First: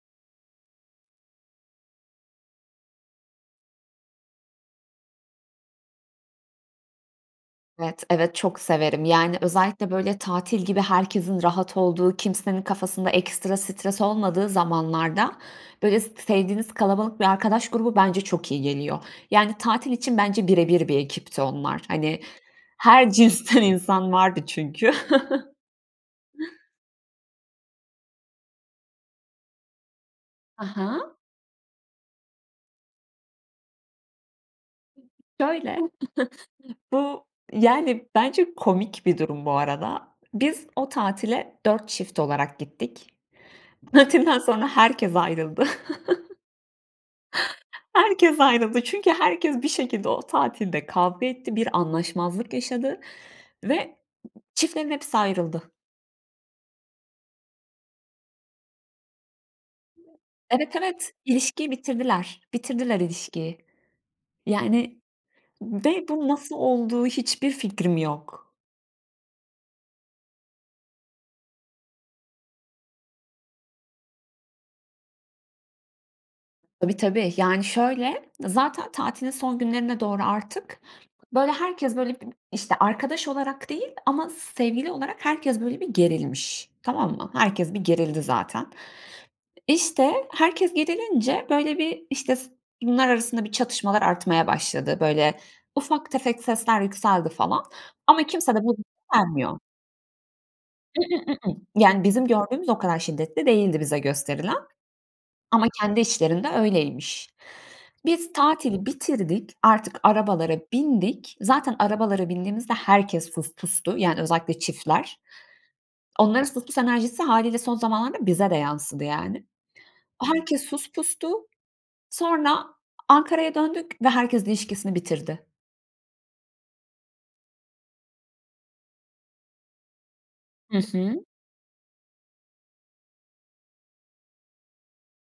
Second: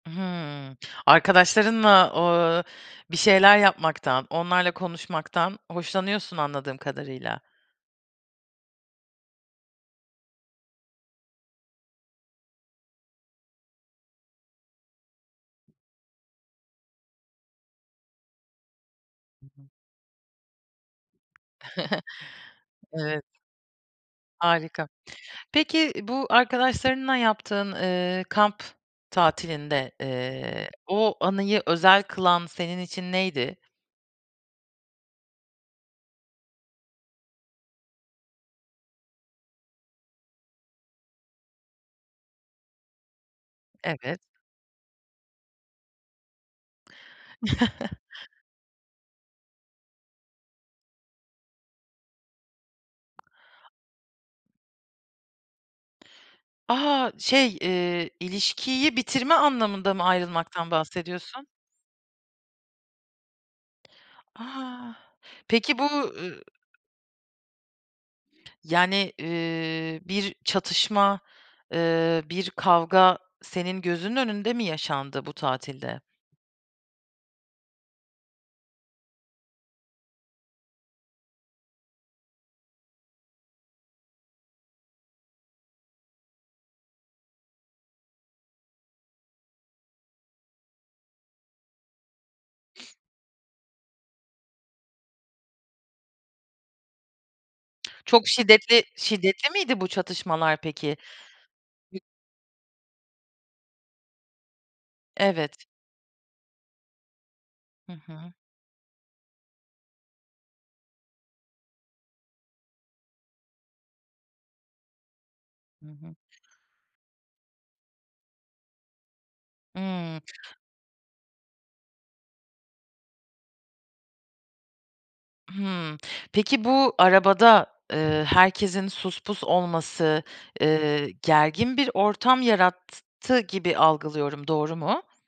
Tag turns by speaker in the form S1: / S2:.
S1: Hıı, arkadaşlarınla, ııı, bir şeyler yapmaktan, onlarla konuşmaktan hoşlanıyorsun anladığım kadarıyla.
S2: Evet, evet çok severim. Yani, özellikle böyle tatil gibi herkesin rahat olduğu, kimsenin kafasında ekstra stres olmadığı zamanlarda böyle s sevdiğiniz kalabalık bir arkadaş grubu bence çok iyi geliyor.
S1: Hı
S2: Yani,
S1: hı.
S2: tatil için bence birebir bir ekipti onlar. Hani her
S1: Evet.
S2: cinsten insan vardı
S1: Harika.
S2: çünkü.
S1: Peki, bu arkadaşlarınla yaptığın, ııı, kamp tatilinde, eee,
S2: Aha.
S1: o anıyı özel kılan senin için neydi?
S2: Şöyle bu, yani, bence komik bir durum bu arada. Biz o tatile 4 çift olarak gittik.
S1: Evet.
S2: Tatilden sonra herkes ayrıldı. Herkes ayrıldı çünkü herkes bir şekilde o tatilde kavga etti. Bir anlaşmazlık yaşadı ve çiftlerin hepsi ayrıldı.
S1: A! Şey, ııı, ilişkiyi bitirme anlamında mı ayrılmaktan
S2: Evet, evet.
S1: bahsediyorsun?
S2: İlişkiyi bitirdiler, bitirdiler ilişkiyi.
S1: A!
S2: Yani
S1: Peki bu,
S2: ve bu
S1: ııı
S2: nasıl oldu, hiçbir fikrim yok.
S1: Yani, ııı, bir çatışma, ııı, bir kavga senin gözünün önünde mi yaşandı bu tatilde?
S2: Tabii, tabii. Yani şöyle zaten tatilin son günlerine doğru artık böyle herkes böyle b işte arkadaş olarak değil ama sevgili olarak herkes böyle bir gerilmiş tamam mı? Herkes bir gerildi zaten. İşte herkes gerilince böyle bir işte s bunlar arasında bir çatışmalar artmaya başladı. Böyle ufak tefek sesler yükseldi falan ama
S1: Çok
S2: kimse de bu.
S1: şiddetli şiddetli
S2: [unintelligible]
S1: miydi bu çatışmalar peki?
S2: [unintelligible] Yani, bizim gördüğümüz o kadar şiddetli değildi bize gösterilen.
S1: Evet.
S2: Ama kendi içlerinde öyleymiş.
S1: Hı hı.
S2: Biz tatili bitirdik artık arabalara bindik. Zaten arabalara bindiğimizde herkes sus pustu yani özellikle çiftler.
S1: Hı hı.
S2: Onların sus pus enerjisi hâliyle son zamanlarda bize de yansıdı yani.
S1: Hıı.
S2: Herkes sus pustu. Sonra Ankara'ya döndük ve herkes ilişkisini bitirdi.
S1: Hıı. Peki, bu arabada, ııı, herkesin sus pus olması,
S2: Hı
S1: eee,
S2: hı.
S1: gergin bir ortam yarattı gibi algılıyorum, doğru mu?